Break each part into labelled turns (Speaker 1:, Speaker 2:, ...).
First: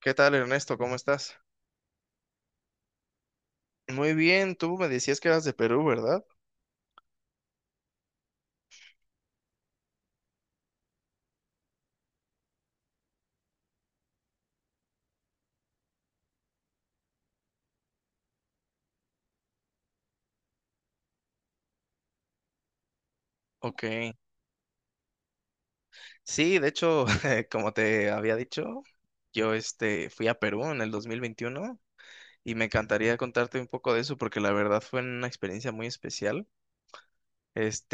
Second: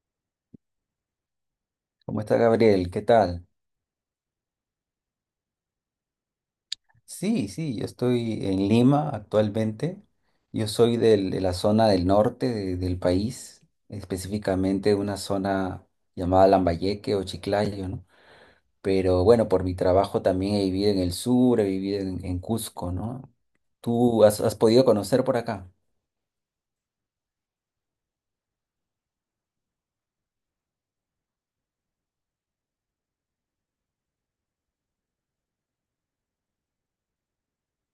Speaker 1: ¿Qué tal, Ernesto? ¿Cómo estás?
Speaker 2: ¿Cómo está Gabriel? ¿Qué tal?
Speaker 1: Muy bien, tú me decías que eras de Perú, ¿verdad?
Speaker 2: Sí, sí, yo estoy en Lima actualmente. Yo soy de la zona del norte del país, específicamente una zona llamada Lambayeque o Chiclayo, ¿no? Pero bueno, por mi trabajo también he vivido en el sur, he vivido en Cusco, ¿no?
Speaker 1: Ok.
Speaker 2: ¿Tú has podido conocer por acá?
Speaker 1: Sí, de hecho, como te había dicho, yo fui a Perú en el 2021 y me encantaría contarte un poco de eso porque la verdad fue una experiencia muy especial.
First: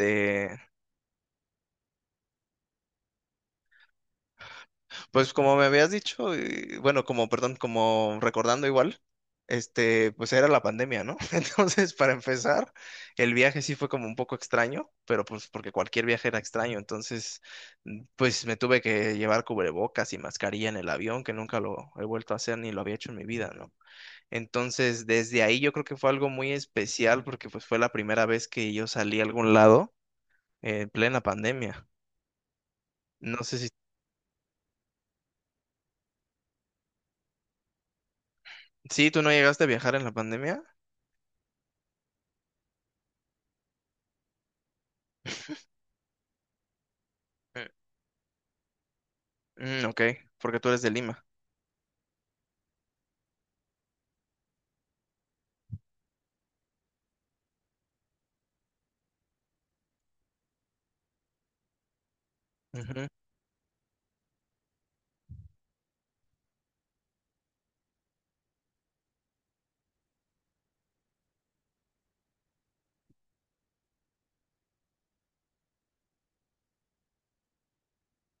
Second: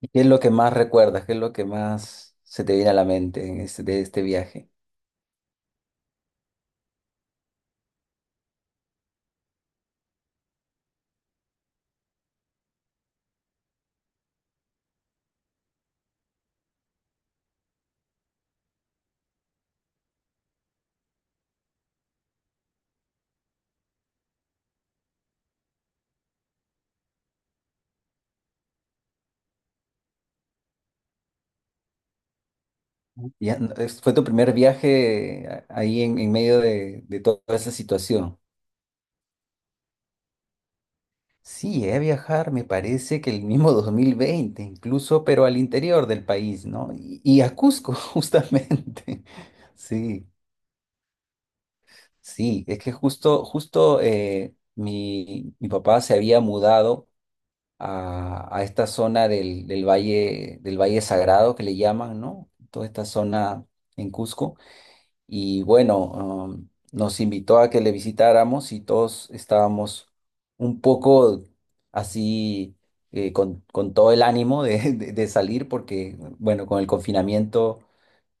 Speaker 2: ¿Y qué es lo que más recuerdas? ¿Qué es lo que más se te viene a la mente de este viaje?
Speaker 1: Pues como me habías dicho, bueno, como, perdón, como recordando igual, pues era la pandemia, ¿no? Entonces, para empezar, el viaje sí fue como un poco extraño, pero pues porque cualquier viaje era extraño, entonces, pues me tuve que llevar cubrebocas y mascarilla en el avión, que nunca lo he vuelto a hacer ni lo había hecho en mi vida, ¿no? Entonces, desde ahí yo creo que fue algo muy especial porque pues fue la primera vez que yo salí a algún lado en plena pandemia. No sé
Speaker 2: Ya,
Speaker 1: si,
Speaker 2: fue tu primer viaje ahí en medio de toda esa situación.
Speaker 1: sí, tú no llegaste a viajar en la pandemia.
Speaker 2: Sí, llegué a viajar, me parece que el mismo 2020, incluso, pero al interior del país, ¿no? Y a Cusco, justamente.
Speaker 1: Mm, ok,
Speaker 2: Sí,
Speaker 1: porque tú eres de Lima.
Speaker 2: sí, es que justo, justo mi papá se había mudado a esta zona del Valle Sagrado que le llaman, ¿no? Toda esta
Speaker 1: Ujú,
Speaker 2: zona en Cusco. Y bueno, nos invitó a que le visitáramos y todos estábamos un poco así con todo el ánimo de salir porque, bueno, con el confinamiento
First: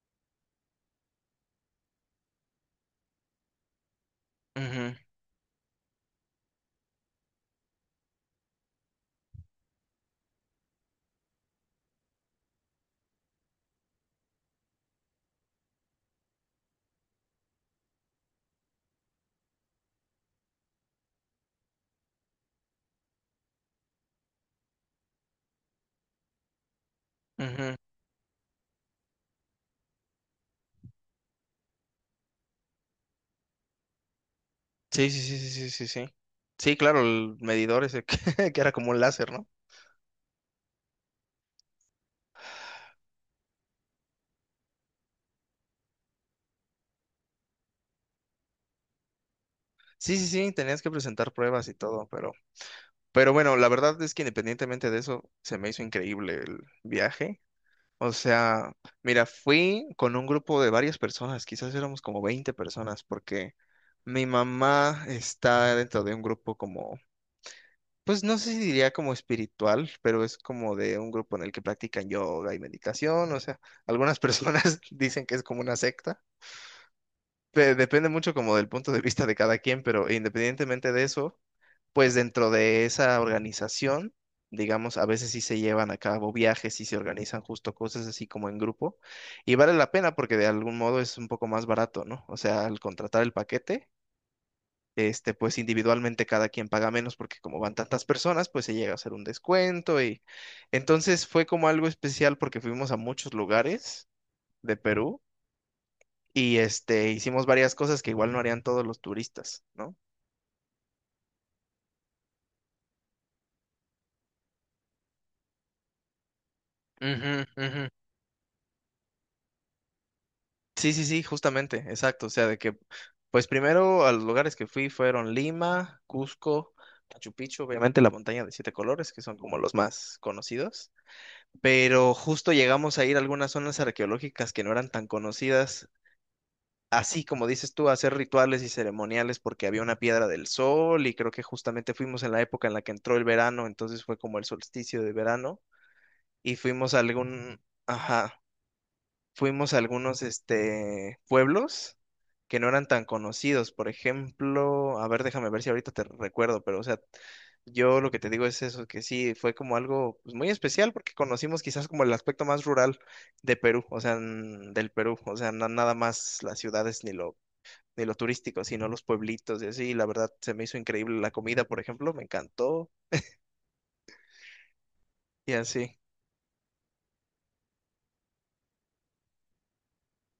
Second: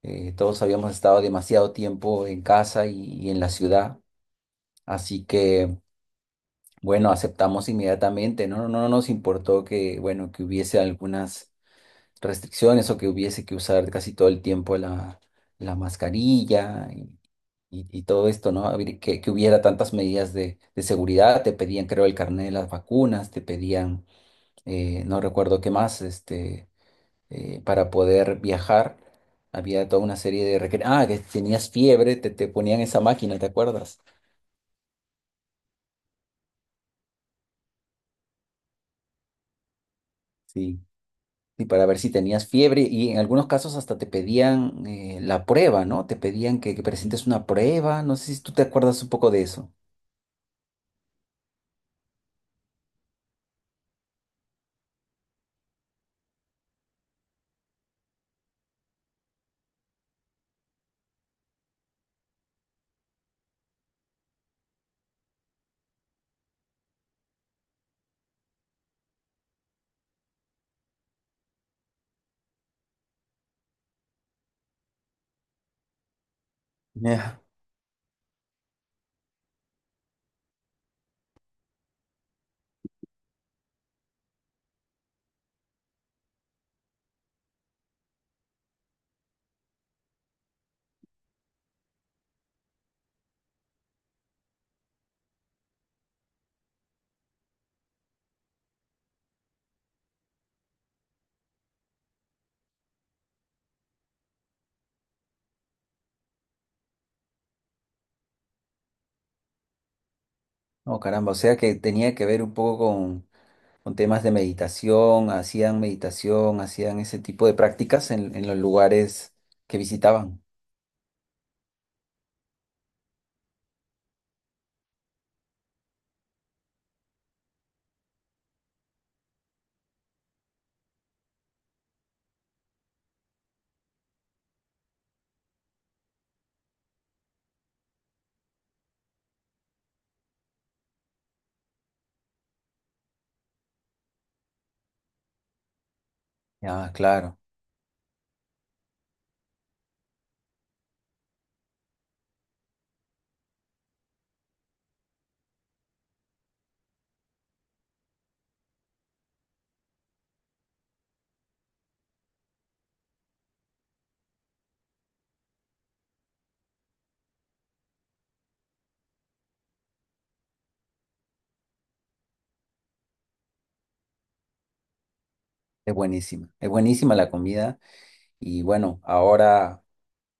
Speaker 2: todos habíamos estado demasiado tiempo en casa y en la ciudad,
Speaker 1: ujú,
Speaker 2: así que, bueno, aceptamos inmediatamente, no, no, no nos importó que, bueno, que hubiese algunas restricciones o que hubiese que usar casi todo el tiempo la mascarilla y todo esto, ¿no? Que hubiera tantas medidas de seguridad, te pedían, creo, el carnet de las vacunas, te pedían, no recuerdo qué más, este,
Speaker 1: ujú.
Speaker 2: para poder viajar, había toda una serie Ah, que tenías fiebre, te ponían esa máquina, ¿te acuerdas?
Speaker 1: Sí, sí, sí, sí, sí, sí, sí. Sí, claro, el medidor ese que, que era como un láser, ¿no?
Speaker 2: Sí. Y para ver si tenías fiebre, y en algunos casos hasta te pedían la prueba, ¿no? Te pedían que presentes una prueba, no sé si tú te acuerdas un poco de eso.
Speaker 1: Sí, sí, sí, tenías que presentar pruebas y todo, pero bueno, la verdad es que independientemente de eso, se me hizo increíble el viaje. O sea, mira, fui con un grupo de varias personas, quizás éramos como 20 personas, porque mi mamá está dentro de un grupo como... Pues no sé si diría como espiritual, pero es como de un grupo en el que practican yoga y meditación, o sea, algunas personas dicen que es como una secta.
Speaker 2: Ya.
Speaker 1: Depende mucho como del punto de vista de cada quien, pero independientemente de eso, pues dentro de esa organización, digamos, a veces sí se llevan a cabo viajes y se organizan justo cosas así como en grupo, y vale la pena porque de algún modo es un poco más barato, ¿no? O sea, al contratar el paquete pues individualmente cada quien paga menos porque como van tantas personas, pues se llega a hacer un descuento, y entonces fue como algo especial porque fuimos a muchos lugares de Perú y hicimos varias cosas que igual no harían todos los turistas, ¿no?
Speaker 2: Oh, caramba, o sea que tenía que ver un poco con temas de meditación, hacían ese
Speaker 1: Ujú,
Speaker 2: tipo de
Speaker 1: ujú.
Speaker 2: prácticas en los lugares que visitaban.
Speaker 1: Sí, sí, sí, justamente, exacto. O sea, de que, pues primero a los lugares que fui fueron Lima, Cusco, Machu Picchu, obviamente la montaña de siete colores, que son como los más conocidos. Pero justo llegamos a ir a algunas zonas arqueológicas que no eran tan conocidas, así como dices tú, a hacer rituales y ceremoniales porque había una piedra del sol y creo que justamente fuimos en la época en la que entró el verano, entonces fue como el solsticio de verano y
Speaker 2: Ah, claro,
Speaker 1: ajá, fuimos a algunos pueblos que no eran tan conocidos. Por ejemplo, a ver, déjame ver si ahorita te recuerdo, pero o sea, yo lo que te digo es eso, que sí, fue como algo pues, muy especial porque conocimos quizás como el aspecto más rural de Perú, o sea, del Perú, o sea, nada más las ciudades, ni lo, turístico, sino los pueblitos y así. Y la verdad, se me hizo increíble la comida, por ejemplo, me encantó y así.
Speaker 2: es buenísima la comida. Y bueno, ahora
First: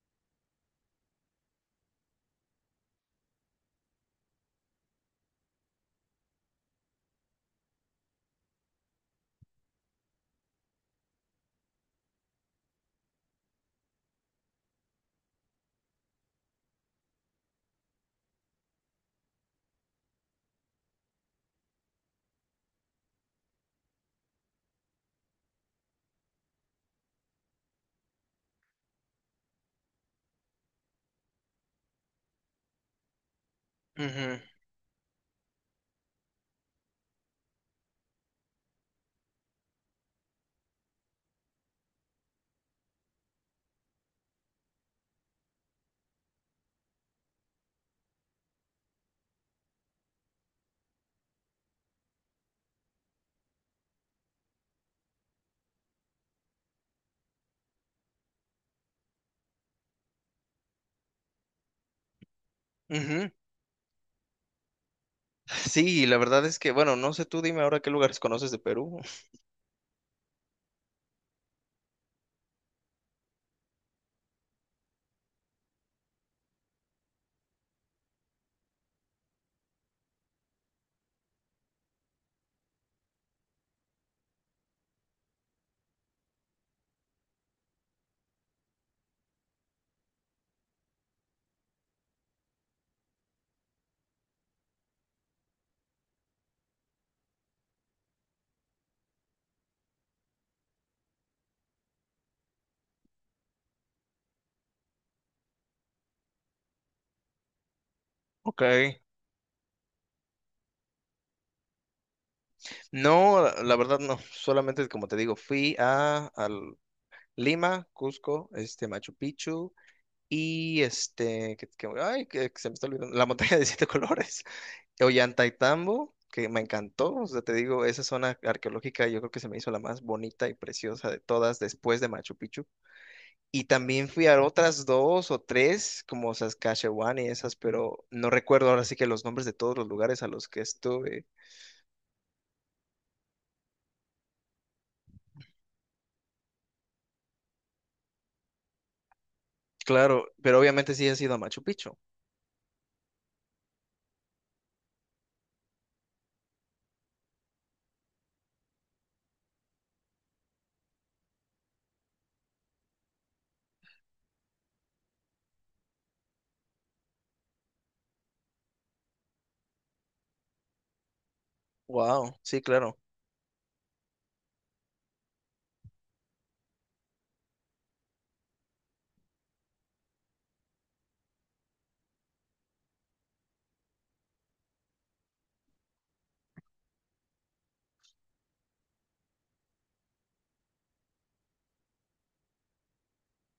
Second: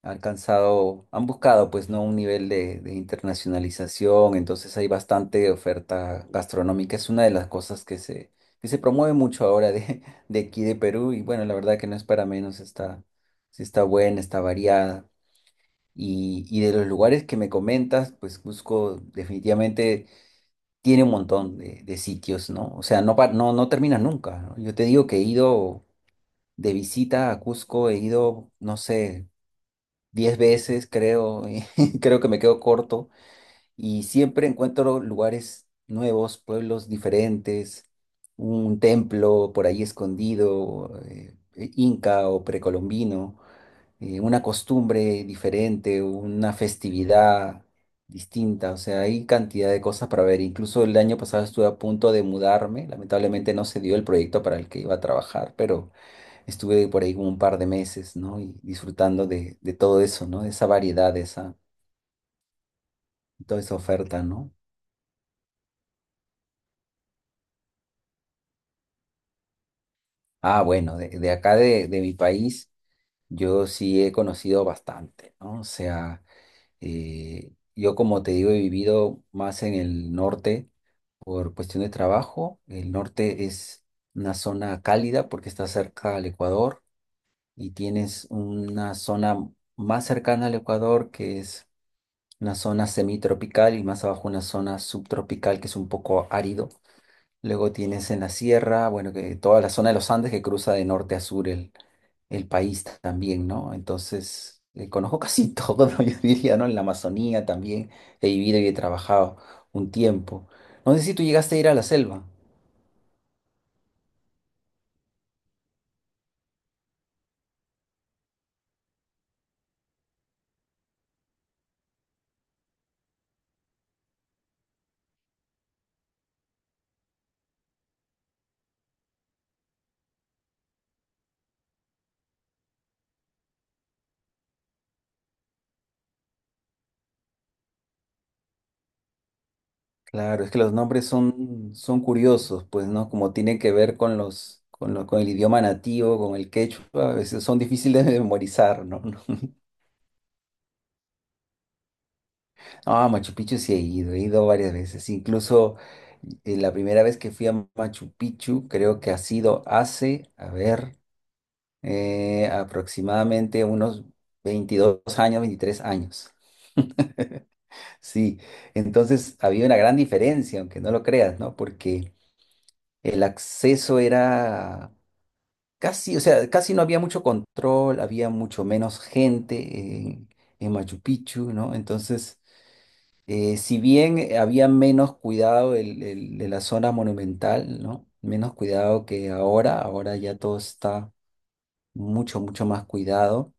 Speaker 2: han alcanzado, han buscado pues no un nivel de internacionalización, entonces hay bastante oferta gastronómica, es una de las cosas que se promueve mucho ahora de aquí de Perú. Y bueno, la verdad que no es para menos, sí, está buena, está variada. Y de los lugares que me comentas, pues Cusco definitivamente tiene un montón de sitios, ¿no? O sea, no, no termina nunca, ¿no? Yo te digo que he ido de visita a Cusco, he ido, no sé, 10 veces, creo, y creo que me quedo corto. Y
Speaker 1: Ujú,
Speaker 2: siempre encuentro lugares nuevos, pueblos diferentes, un templo por ahí escondido, inca o precolombino, una costumbre diferente, una festividad distinta, o sea, hay cantidad de cosas para ver. Incluso el año pasado estuve a punto de mudarme, lamentablemente no se dio el proyecto para el que iba a trabajar, pero estuve por ahí como un par de meses, ¿no? Y disfrutando de todo eso, ¿no? De esa variedad,
Speaker 1: ujú.
Speaker 2: toda esa oferta, ¿no?
Speaker 1: Sí, la verdad es que, bueno, no sé tú, dime ahora qué lugares conoces de Perú.
Speaker 2: Ah, bueno, de acá de mi país, yo sí he conocido bastante, ¿no? O sea, yo como te digo, he vivido más en el norte por cuestión de trabajo. El norte es una zona cálida porque está cerca al Ecuador, y tienes una zona más cercana al Ecuador que es una zona semitropical y más abajo una zona subtropical que es un poco árido. Luego tienes en la sierra, bueno, que toda la zona de los Andes que cruza de norte a sur el país también, ¿no? Entonces, conozco casi todo, ¿no? Yo diría, ¿no? En la Amazonía también he vivido
Speaker 1: Ok.
Speaker 2: y he trabajado un tiempo. No sé si tú llegaste a ir a la selva.
Speaker 1: No, la la verdad no, solamente como te digo, fui al Lima, Cusco, Machu Picchu y ay, que se me está olvidando, la montaña de siete colores, Ollantaytambo, que me encantó, o sea, te digo, esa zona arqueológica yo creo que se me hizo la más bonita y preciosa de todas después de Machu Picchu. Y también fui a otras dos o tres, como Saskatchewan y esas, pero no recuerdo ahora sí que los nombres de todos los lugares a
Speaker 2: Claro,
Speaker 1: los
Speaker 2: es que
Speaker 1: que
Speaker 2: los nombres
Speaker 1: estuve.
Speaker 2: son curiosos, pues, ¿no? Como tienen que ver con el idioma nativo, con el quechua, a veces son difíciles de memorizar, ¿no?
Speaker 1: Claro, pero obviamente sí has ido a Machu Picchu.
Speaker 2: Ah, Machu Picchu sí he ido varias veces. Incluso la primera vez que fui a Machu Picchu, creo que ha sido hace, a ver, aproximadamente unos 22 años, 23 años. Sí, entonces había una gran diferencia, aunque no lo creas, ¿no? Porque
Speaker 1: Wow, sí, claro.
Speaker 2: el acceso o sea, casi no había mucho control, había mucho menos gente en Machu Picchu, ¿no? Entonces, si bien había menos cuidado de la zona monumental, ¿no? Menos cuidado que ahora, ahora ya todo está mucho, mucho más cuidado.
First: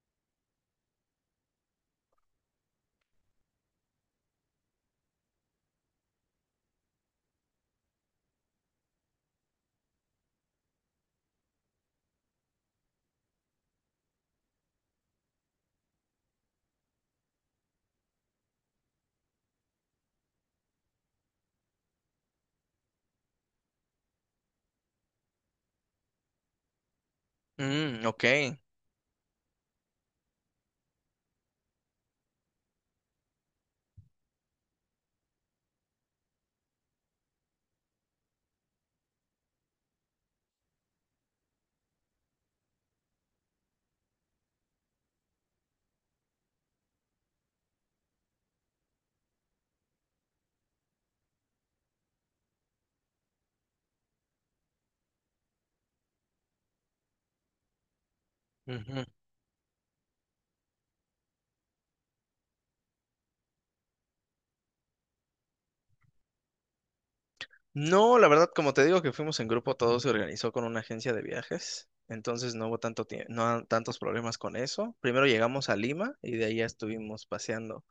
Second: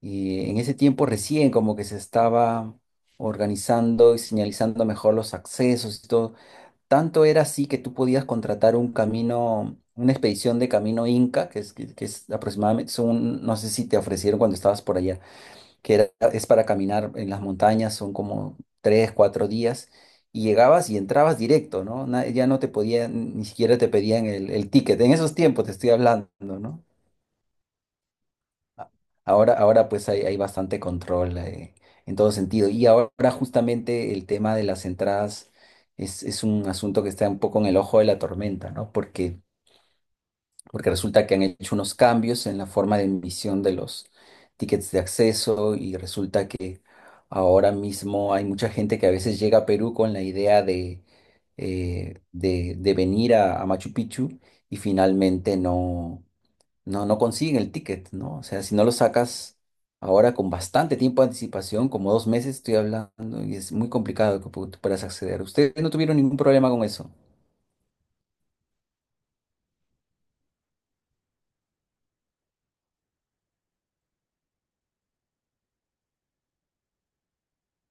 Speaker 2: Y en ese tiempo recién como que se estaba organizando y señalizando mejor los accesos y todo. Tanto era así que tú podías contratar un camino, una expedición de camino Inca, que es aproximadamente, son, no sé si te ofrecieron cuando estabas por allá, que era, es para caminar en las montañas, son como 3, 4 días, y llegabas y entrabas directo, ¿no? Ya no te podían, ni siquiera te pedían el ticket. En esos tiempos te estoy hablando, ¿no?
Speaker 1: Mm, ok.
Speaker 2: Ahora, ahora pues hay bastante control, en todo sentido. Y ahora justamente el tema de las entradas es un asunto que está un poco en el ojo de la tormenta, ¿no? Porque resulta que han hecho unos cambios en la forma de emisión de los tickets de acceso y resulta que ahora mismo hay mucha gente que a veces llega a Perú con la idea de venir a Machu Picchu y finalmente no consiguen el ticket, ¿no? O sea, si no lo
Speaker 1: Ujú.
Speaker 2: sacas ahora con bastante tiempo de anticipación, como 2 meses estoy hablando, y es muy complicado que tú puedas acceder. Ustedes no tuvieron ningún problema con eso.
Speaker 1: No, la verdad, como te digo que fuimos en grupo, todo se organizó con una agencia de viajes, entonces no hubo tanto tie- no ha- tantos problemas con eso. Primero llegamos a Lima y de ahí ya estuvimos paseando.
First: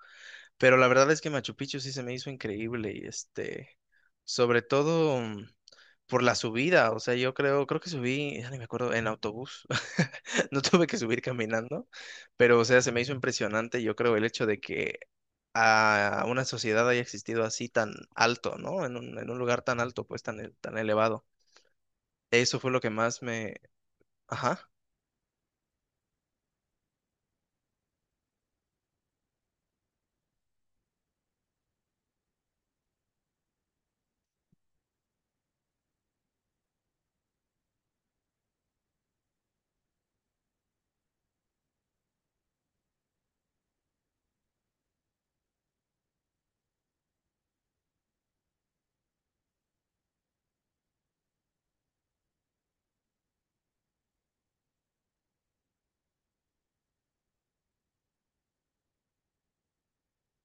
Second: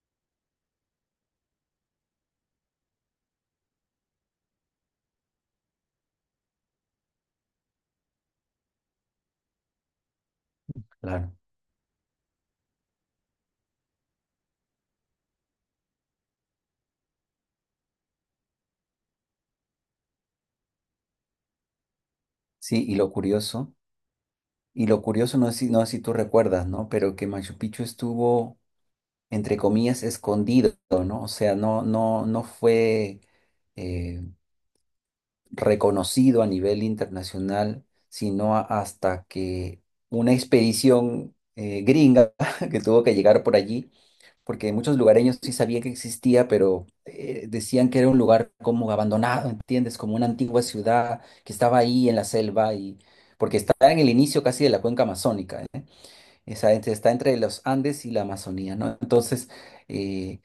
Speaker 1: Pero la verdad es que Machu Picchu sí se me hizo increíble y este, sobre todo por la subida, o sea, yo creo que subí, ya ni me acuerdo, en autobús, no tuve que subir
Speaker 2: Claro.
Speaker 1: caminando, pero o sea, se me hizo impresionante, yo creo, el hecho de que a una sociedad haya existido así tan alto, ¿no? En un lugar tan alto, pues tan, tan elevado. Eso fue lo
Speaker 2: Sí,
Speaker 1: que más me. Ajá.
Speaker 2: y lo curioso no es si tú recuerdas, ¿no? Pero que Machu Picchu estuvo, entre comillas, escondido, ¿no? O sea, no, no, no fue. eh, reconocido a nivel internacional, sino hasta que una expedición gringa que tuvo que llegar por allí, porque muchos lugareños sí sabían que existía, pero decían que era un lugar como abandonado, ¿entiendes? Como una antigua ciudad que estaba ahí en la selva y porque está en el inicio casi de la cuenca amazónica, ¿eh? Está entre los Andes y la Amazonía, ¿no? Entonces, eh,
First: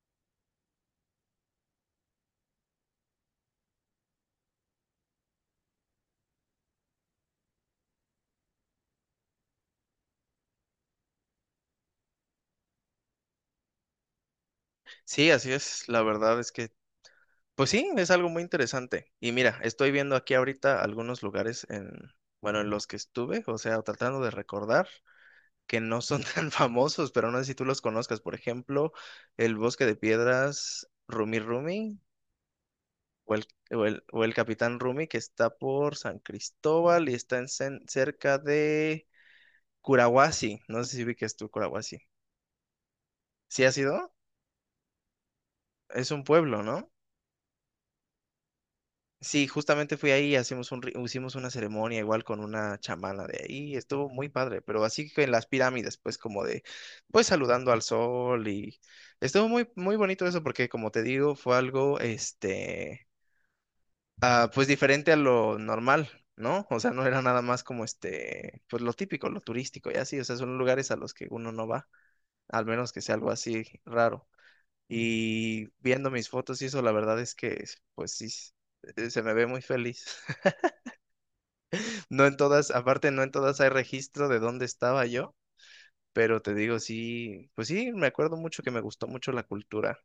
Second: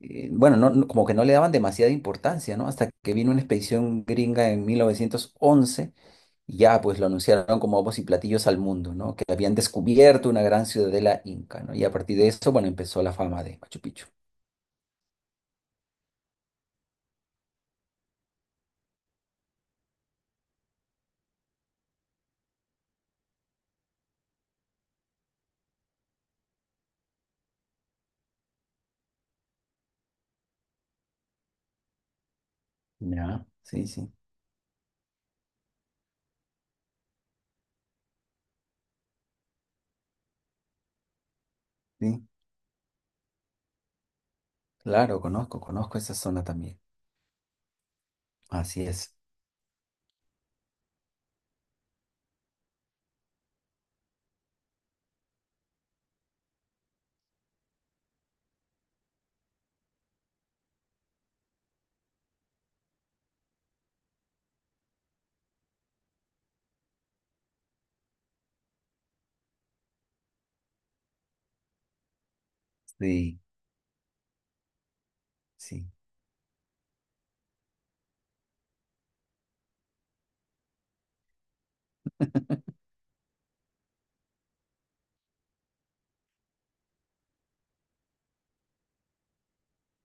Speaker 2: bueno, como que no le daban demasiada importancia, ¿no? Hasta que vino una expedición gringa en 1911 y ya pues lo anunciaron como bombos y platillos al mundo, ¿no? Que habían descubierto una gran ciudadela inca, ¿no? Y a partir de eso, bueno, empezó la fama de Machu Picchu.
Speaker 1: Sí, así es, la verdad es que... Pues sí, es algo muy interesante. Y mira, estoy viendo aquí ahorita algunos lugares en, bueno, en los que estuve, o sea, tratando de recordar que no son tan famosos, pero no sé si tú los conozcas. Por ejemplo, el Bosque de Piedras, Rumi Rumi, o el,
Speaker 2: Ya,
Speaker 1: o
Speaker 2: sí,
Speaker 1: el,
Speaker 2: sí,
Speaker 1: o el Capitán Rumi, que está por San Cristóbal y está en, cerca de Curahuasi. No sé si ubiques tú Curahuasi.
Speaker 2: sí.
Speaker 1: ¿Sí has ido?
Speaker 2: Claro, conozco, conozco
Speaker 1: Es
Speaker 2: esa
Speaker 1: un
Speaker 2: zona
Speaker 1: pueblo,
Speaker 2: también.
Speaker 1: ¿no?
Speaker 2: Así es.
Speaker 1: Sí, justamente fui ahí, hicimos una ceremonia igual con una chamana de ahí, estuvo muy padre, pero así que en las pirámides, pues como de, pues saludando al sol, y estuvo muy, muy bonito eso porque como te digo, fue algo, este, ah, pues diferente a lo normal, ¿no? O sea, no era nada más como este, pues lo típico, lo turístico y así, o sea, son lugares a los que uno no va, al menos que sea algo
Speaker 2: Sí,
Speaker 1: así raro. Y
Speaker 2: sí.
Speaker 1: viendo mis fotos y eso, la verdad es que, pues sí, se me ve muy feliz. No en todas, aparte no en todas hay registro de dónde estaba yo, pero te digo, sí, pues sí, me acuerdo mucho que me gustó mucho la cultura.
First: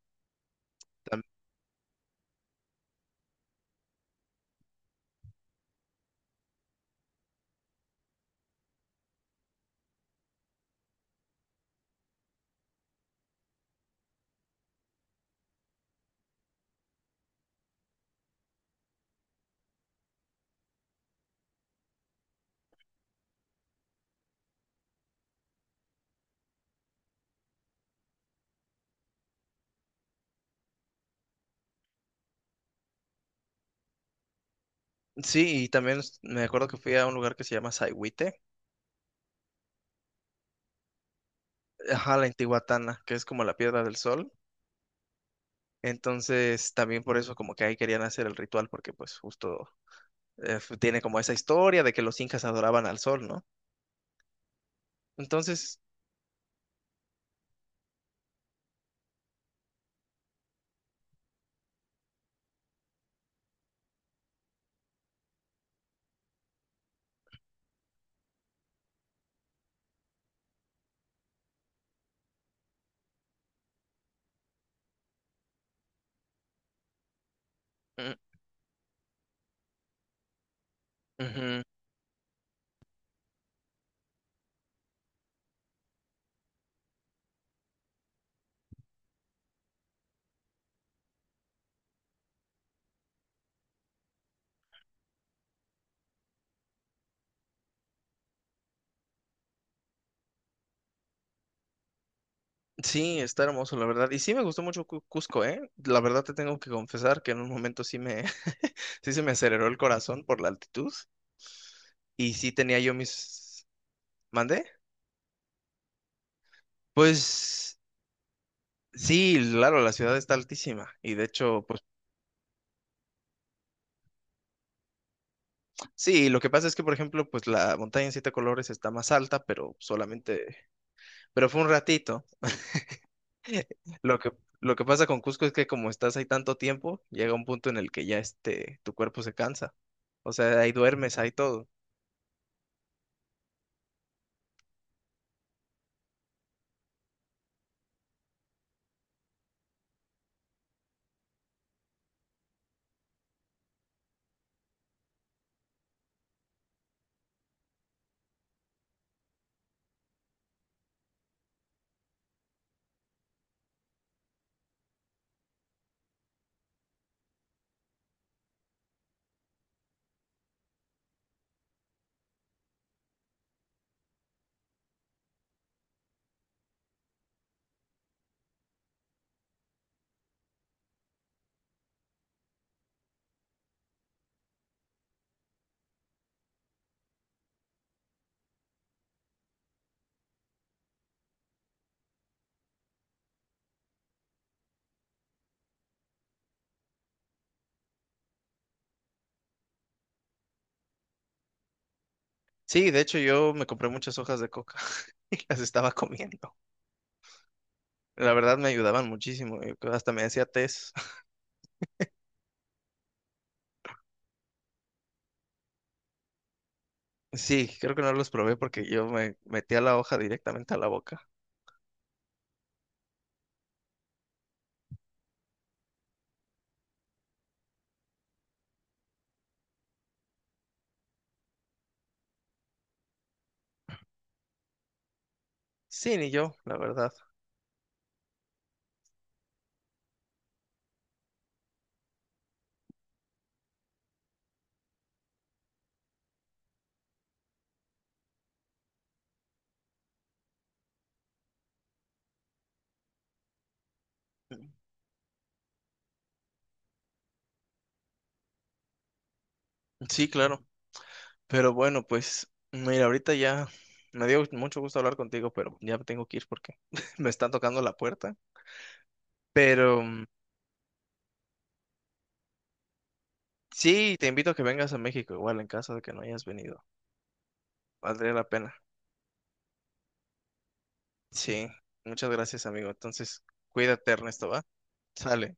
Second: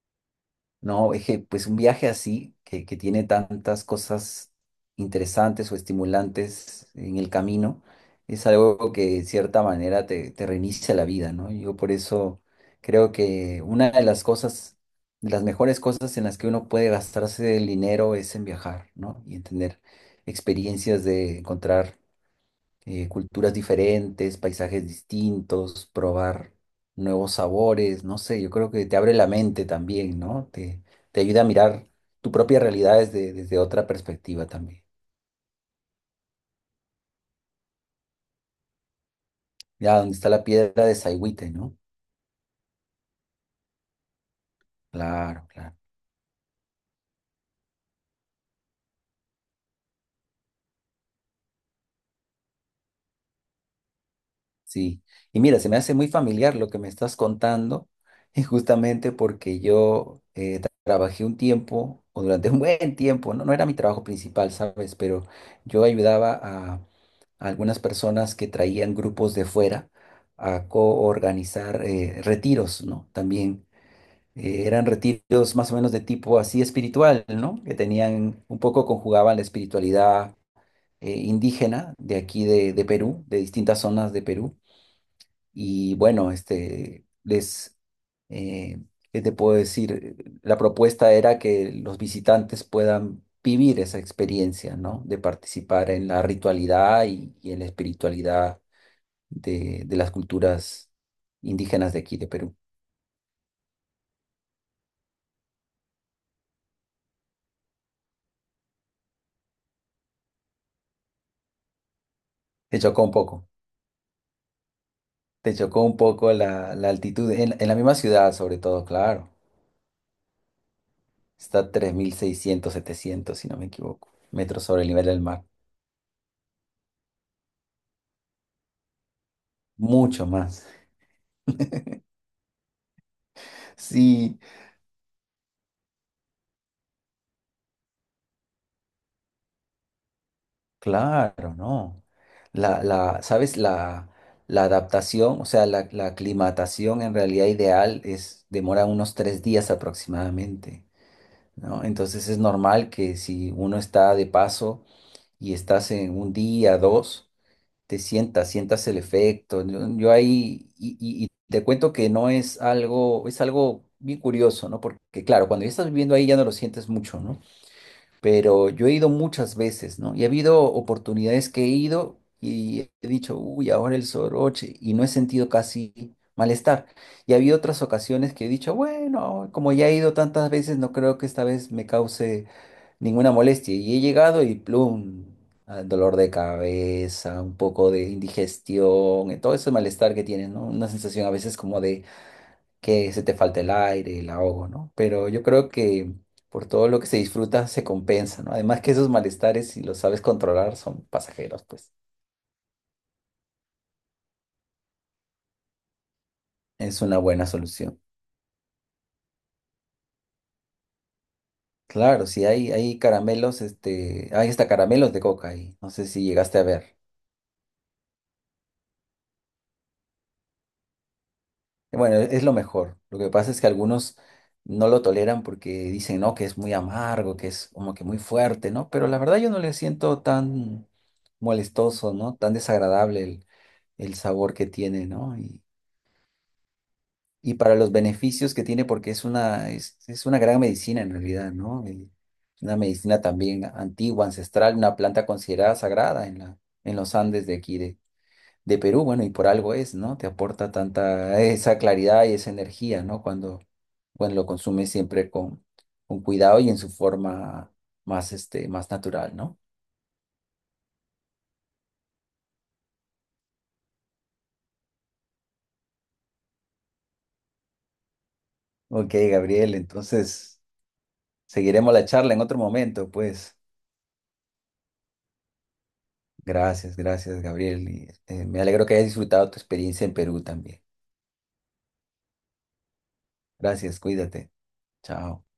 Speaker 2: No,
Speaker 1: Tam-
Speaker 2: es que, pues un viaje así, que tiene tantas cosas interesantes o estimulantes en el camino, es algo que de cierta manera te reinicia la vida, ¿no? Yo por eso creo que una de las cosas, de las mejores cosas en las que uno puede gastarse el dinero es en viajar, ¿no? Y en tener experiencias de encontrar culturas diferentes, paisajes distintos, probar nuevos sabores, no sé, yo creo que te abre la mente también, ¿no? Te ayuda a mirar tu propia realidad desde otra perspectiva también.
Speaker 1: Sí, y también me acuerdo que fui a un lugar que se llama Saigüite,
Speaker 2: Ya, donde está la piedra de Saigüite, ¿no?
Speaker 1: ajá, la Intihuatana, que es como la Piedra del Sol.
Speaker 2: Claro, claro,
Speaker 1: Entonces, también por eso como que ahí querían hacer el ritual, porque pues justo tiene como esa historia de que los incas adoraban al sol, ¿no?
Speaker 2: sí. Y mira, se me
Speaker 1: Entonces,
Speaker 2: hace muy familiar lo que me estás contando, y justamente porque yo trabajé un tiempo, o durante un buen tiempo, ¿no? No era mi trabajo principal, ¿sabes? Pero yo ayudaba algunas personas que traían grupos de fuera a coorganizar retiros, ¿no? También eran retiros más o menos de tipo así espiritual, ¿no? Que
Speaker 1: mm,
Speaker 2: tenían, un poco conjugaban la espiritualidad
Speaker 1: ujú.
Speaker 2: indígena de aquí de Perú, de distintas zonas de Perú. Y bueno, eh, ¿qué te puedo decir? La propuesta era que los visitantes puedan vivir esa experiencia, ¿no? De participar en la ritualidad y en la espiritualidad de las culturas indígenas de aquí, de Perú.
Speaker 1: Sí, está hermoso, la verdad. Y sí me gustó mucho Cusco, ¿eh? La verdad te tengo que confesar que en un momento sí se me aceleró el corazón por la altitud y sí tenía
Speaker 2: Te
Speaker 1: yo
Speaker 2: chocó un poco,
Speaker 1: mis. ¿Mandé?
Speaker 2: te chocó un poco la altitud, en la
Speaker 1: Pues
Speaker 2: misma ciudad sobre todo, claro.
Speaker 1: sí, claro, la ciudad está altísima y de
Speaker 2: Está
Speaker 1: hecho,
Speaker 2: a
Speaker 1: pues
Speaker 2: 3.600 o 3.700 si no me equivoco, metros sobre el nivel del mar.
Speaker 1: sí, lo que pasa es que, por ejemplo, pues la montaña en siete colores está más alta, pero
Speaker 2: Mucho
Speaker 1: solamente,
Speaker 2: más.
Speaker 1: pero fue un ratito. Lo que,
Speaker 2: Sí,
Speaker 1: lo que pasa con Cusco es que como estás ahí tanto tiempo, llega un punto en el que ya este, tu cuerpo se cansa. O sea, ahí duermes, ahí
Speaker 2: claro,
Speaker 1: todo.
Speaker 2: ¿no? ¿Sabes? La adaptación, o sea, la aclimatación en realidad ideal es, demora unos 3 días aproximadamente, ¿no? Entonces es normal que si uno está de paso y estás en un día, dos, sientas el efecto. Yo ahí, y te cuento que no es algo, es algo bien curioso, ¿no? Porque claro, cuando ya estás viviendo ahí ya no lo sientes mucho, ¿no? Pero yo he ido muchas veces, ¿no? Y ha habido oportunidades que he ido y he dicho, uy, ahora el soroche, y no he sentido casi malestar. Y ha habido otras ocasiones que he dicho, bueno, como ya he ido tantas veces, no creo que esta vez me cause ninguna molestia. Y he llegado y plum, ah, dolor de cabeza, un poco de indigestión, todo ese malestar que tienes, ¿no? Una sensación a veces como de que se te falta el aire, el ahogo, ¿no? Pero yo creo que por todo lo que se disfruta se compensa, ¿no? Además que esos malestares, si los sabes controlar, son pasajeros, pues
Speaker 1: Sí, de hecho yo me compré muchas hojas de coca y las estaba comiendo.
Speaker 2: es una buena solución.
Speaker 1: La verdad me ayudaban muchísimo. Eh, hasta me hacía té.
Speaker 2: Claro, si hay caramelos, este, hay hasta caramelos de coca ahí. No sé si llegaste a ver.
Speaker 1: Sí, creo que no los probé porque yo me metía la hoja directamente a la boca.
Speaker 2: Bueno, es lo mejor. Lo que pasa es que algunos no lo toleran porque dicen, no, que es muy amargo, que es como que muy fuerte, ¿no? Pero la verdad yo no le siento tan molestoso, ¿no? Tan desagradable el sabor que tiene, ¿no? Y,
Speaker 1: Sí, ni yo, la verdad.
Speaker 2: y para los beneficios que tiene, porque es una gran medicina en realidad, ¿no? Y una medicina también antigua, ancestral, una planta considerada sagrada en la, en los Andes de aquí de Perú, bueno, y por algo es, ¿no? Te aporta tanta esa claridad y esa energía, ¿no? Cuando lo consumes siempre con cuidado y en su forma más natural, ¿no?
Speaker 1: Sí, claro. Pero bueno, pues mira, ahorita ya me dio mucho gusto hablar contigo, pero ya me tengo que ir porque me están tocando la puerta.
Speaker 2: Ok, Gabriel,
Speaker 1: Pero
Speaker 2: entonces seguiremos la charla en otro momento, pues.
Speaker 1: sí, te invito a que vengas a México, igual en caso de que no hayas venido.
Speaker 2: Gracias, gracias, Gabriel. y,
Speaker 1: Valdría
Speaker 2: eh,
Speaker 1: la
Speaker 2: me
Speaker 1: pena.
Speaker 2: alegro que hayas disfrutado tu experiencia en Perú también.
Speaker 1: Sí, muchas gracias, amigo. Entonces,
Speaker 2: Gracias,
Speaker 1: cuídate, Ernesto,
Speaker 2: cuídate.
Speaker 1: ¿va?
Speaker 2: Chao.
Speaker 1: Sale.